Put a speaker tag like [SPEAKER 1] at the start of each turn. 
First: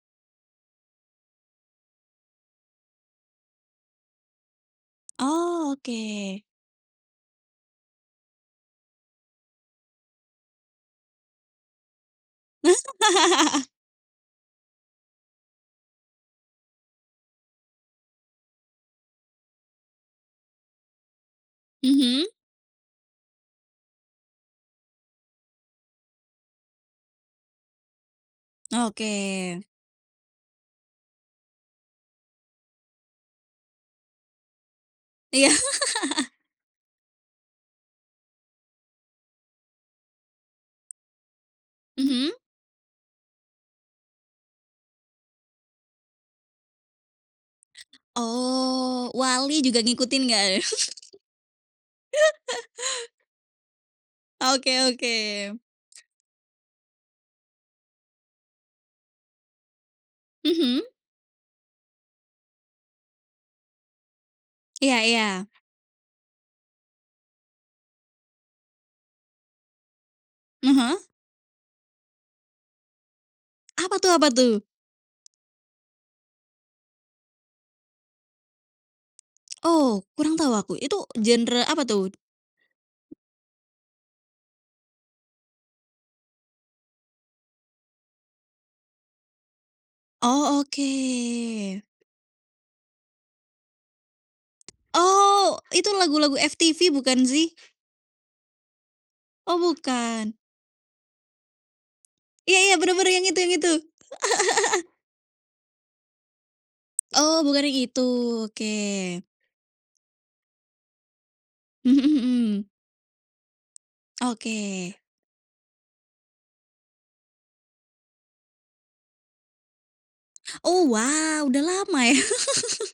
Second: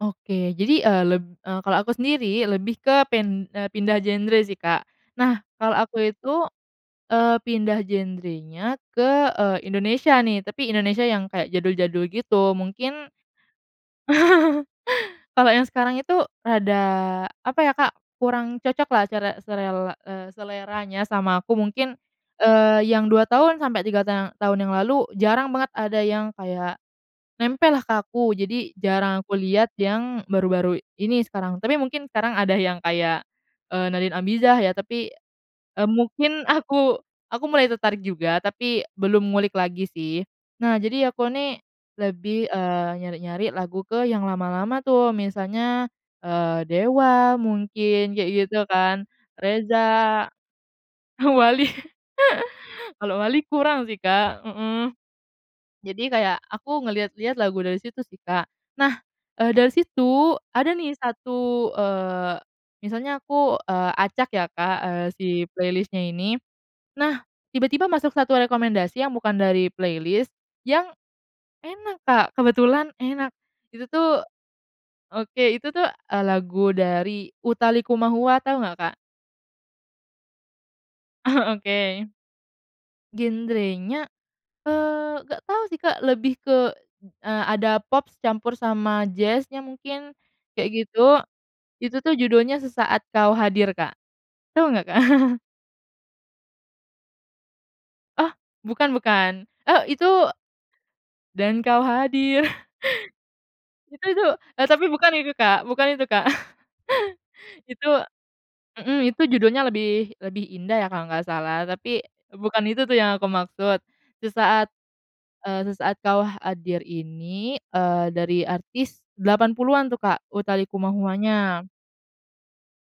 [SPEAKER 1] Oke, jadi e leb e kalau aku sendiri lebih ke pin e pindah genre sih Kak. Nah,
[SPEAKER 2] Oh,
[SPEAKER 1] kalau aku
[SPEAKER 2] oke.
[SPEAKER 1] itu, eee, pindah genre-nya ke, eee, Indonesia nih, tapi Indonesia yang kayak jadul-jadul gitu. Mungkin, kalau yang sekarang itu rada, apa ya Kak, kurang cocok lah cara selela e seleranya sama aku. Mungkin,
[SPEAKER 2] Mhm?
[SPEAKER 1] eee, yang 2 tahun, sampai 3 ta tahun yang lalu, jarang banget ada yang kayak, nempel lah ke aku. Jadi, jarang aku
[SPEAKER 2] Oke.
[SPEAKER 1] liat yang baru-baru ini, sekarang, tapi mungkin sekarang ada yang kayak, eee, Nadine Amizah ya. Tapi,
[SPEAKER 2] Iya.
[SPEAKER 1] e mungkin aku aku mulai tertarik juga, tapi belum ngulik lagi sih. Nah, jadi aku nih,
[SPEAKER 2] Mhm?
[SPEAKER 1] lebih, eee, nyari-nyari lagu ke, yang lama-lama tuh, misalnya, eee, Dewa, mungkin, kayak gitu kan,
[SPEAKER 2] Oh, Wali juga ngikutin
[SPEAKER 1] Reza,
[SPEAKER 2] nggak?
[SPEAKER 1] Wali, kalau Wali kurang sih Kak
[SPEAKER 2] Oke
[SPEAKER 1] heeh.
[SPEAKER 2] oke.
[SPEAKER 1] Jadi, kayak aku ngelihat-lihat lagu dari situ sih Kak, nah, e dari situ, ada
[SPEAKER 2] Mhm?
[SPEAKER 1] nih satu, eee, misalnya aku, eee, acak ya Kak,
[SPEAKER 2] Iya
[SPEAKER 1] eee,
[SPEAKER 2] iya.
[SPEAKER 1] si playlist-nya ini. Nah, tiba-tiba masuk satu rekomendasi yang bukan dari playlist yang
[SPEAKER 2] Heeh?
[SPEAKER 1] enak Kak, kebetulan enak. Itu
[SPEAKER 2] Apa tuh
[SPEAKER 1] tuh
[SPEAKER 2] apa tuh?
[SPEAKER 1] oke, itu tuh, e lagu dari Utha Likumahua, tahu nggak Kak?
[SPEAKER 2] Oh, kurang tahu aku, itu genre
[SPEAKER 1] Oke.
[SPEAKER 2] apa tuh?
[SPEAKER 1] Genre-nya, eee, nggak tau sih Kak, lebih ke, e ada pop campur sama jazz-nya mungkin,
[SPEAKER 2] Oh,
[SPEAKER 1] kayak gitu.
[SPEAKER 2] oke.
[SPEAKER 1] Itu tuh, judulnya "Sesaat Kau Hadir" Kak, tahu nggak Kak?
[SPEAKER 2] Oh, itu lagu-lagu FTV bukan sih?
[SPEAKER 1] Oh, bukan bukan.
[SPEAKER 2] Oh,
[SPEAKER 1] Oh, itu,
[SPEAKER 2] bukan.
[SPEAKER 1] dan kau hadir.
[SPEAKER 2] Iya iya, benar benar, yang itu yang itu.
[SPEAKER 1] Itu itu, e tapi bukan itu Kak, bukan itu Kak.
[SPEAKER 2] Oh, bukan yang
[SPEAKER 1] Itu
[SPEAKER 2] itu?
[SPEAKER 1] mhm, itu
[SPEAKER 2] Oke.
[SPEAKER 1] judulnya "Lebih Lebih Indah" ya, kalau nggak salah,
[SPEAKER 2] Mmm
[SPEAKER 1] tapi
[SPEAKER 2] mhm
[SPEAKER 1] bukan
[SPEAKER 2] mhm.
[SPEAKER 1] itu tuh yang aku maksud. Sesaat,
[SPEAKER 2] Oke.
[SPEAKER 1] e sesaat kau hadir ini, eee, dari artis 80-an tuh Kak, Utha
[SPEAKER 2] Oh wow, udah
[SPEAKER 1] Likumahuwa-nya.
[SPEAKER 2] lama ya?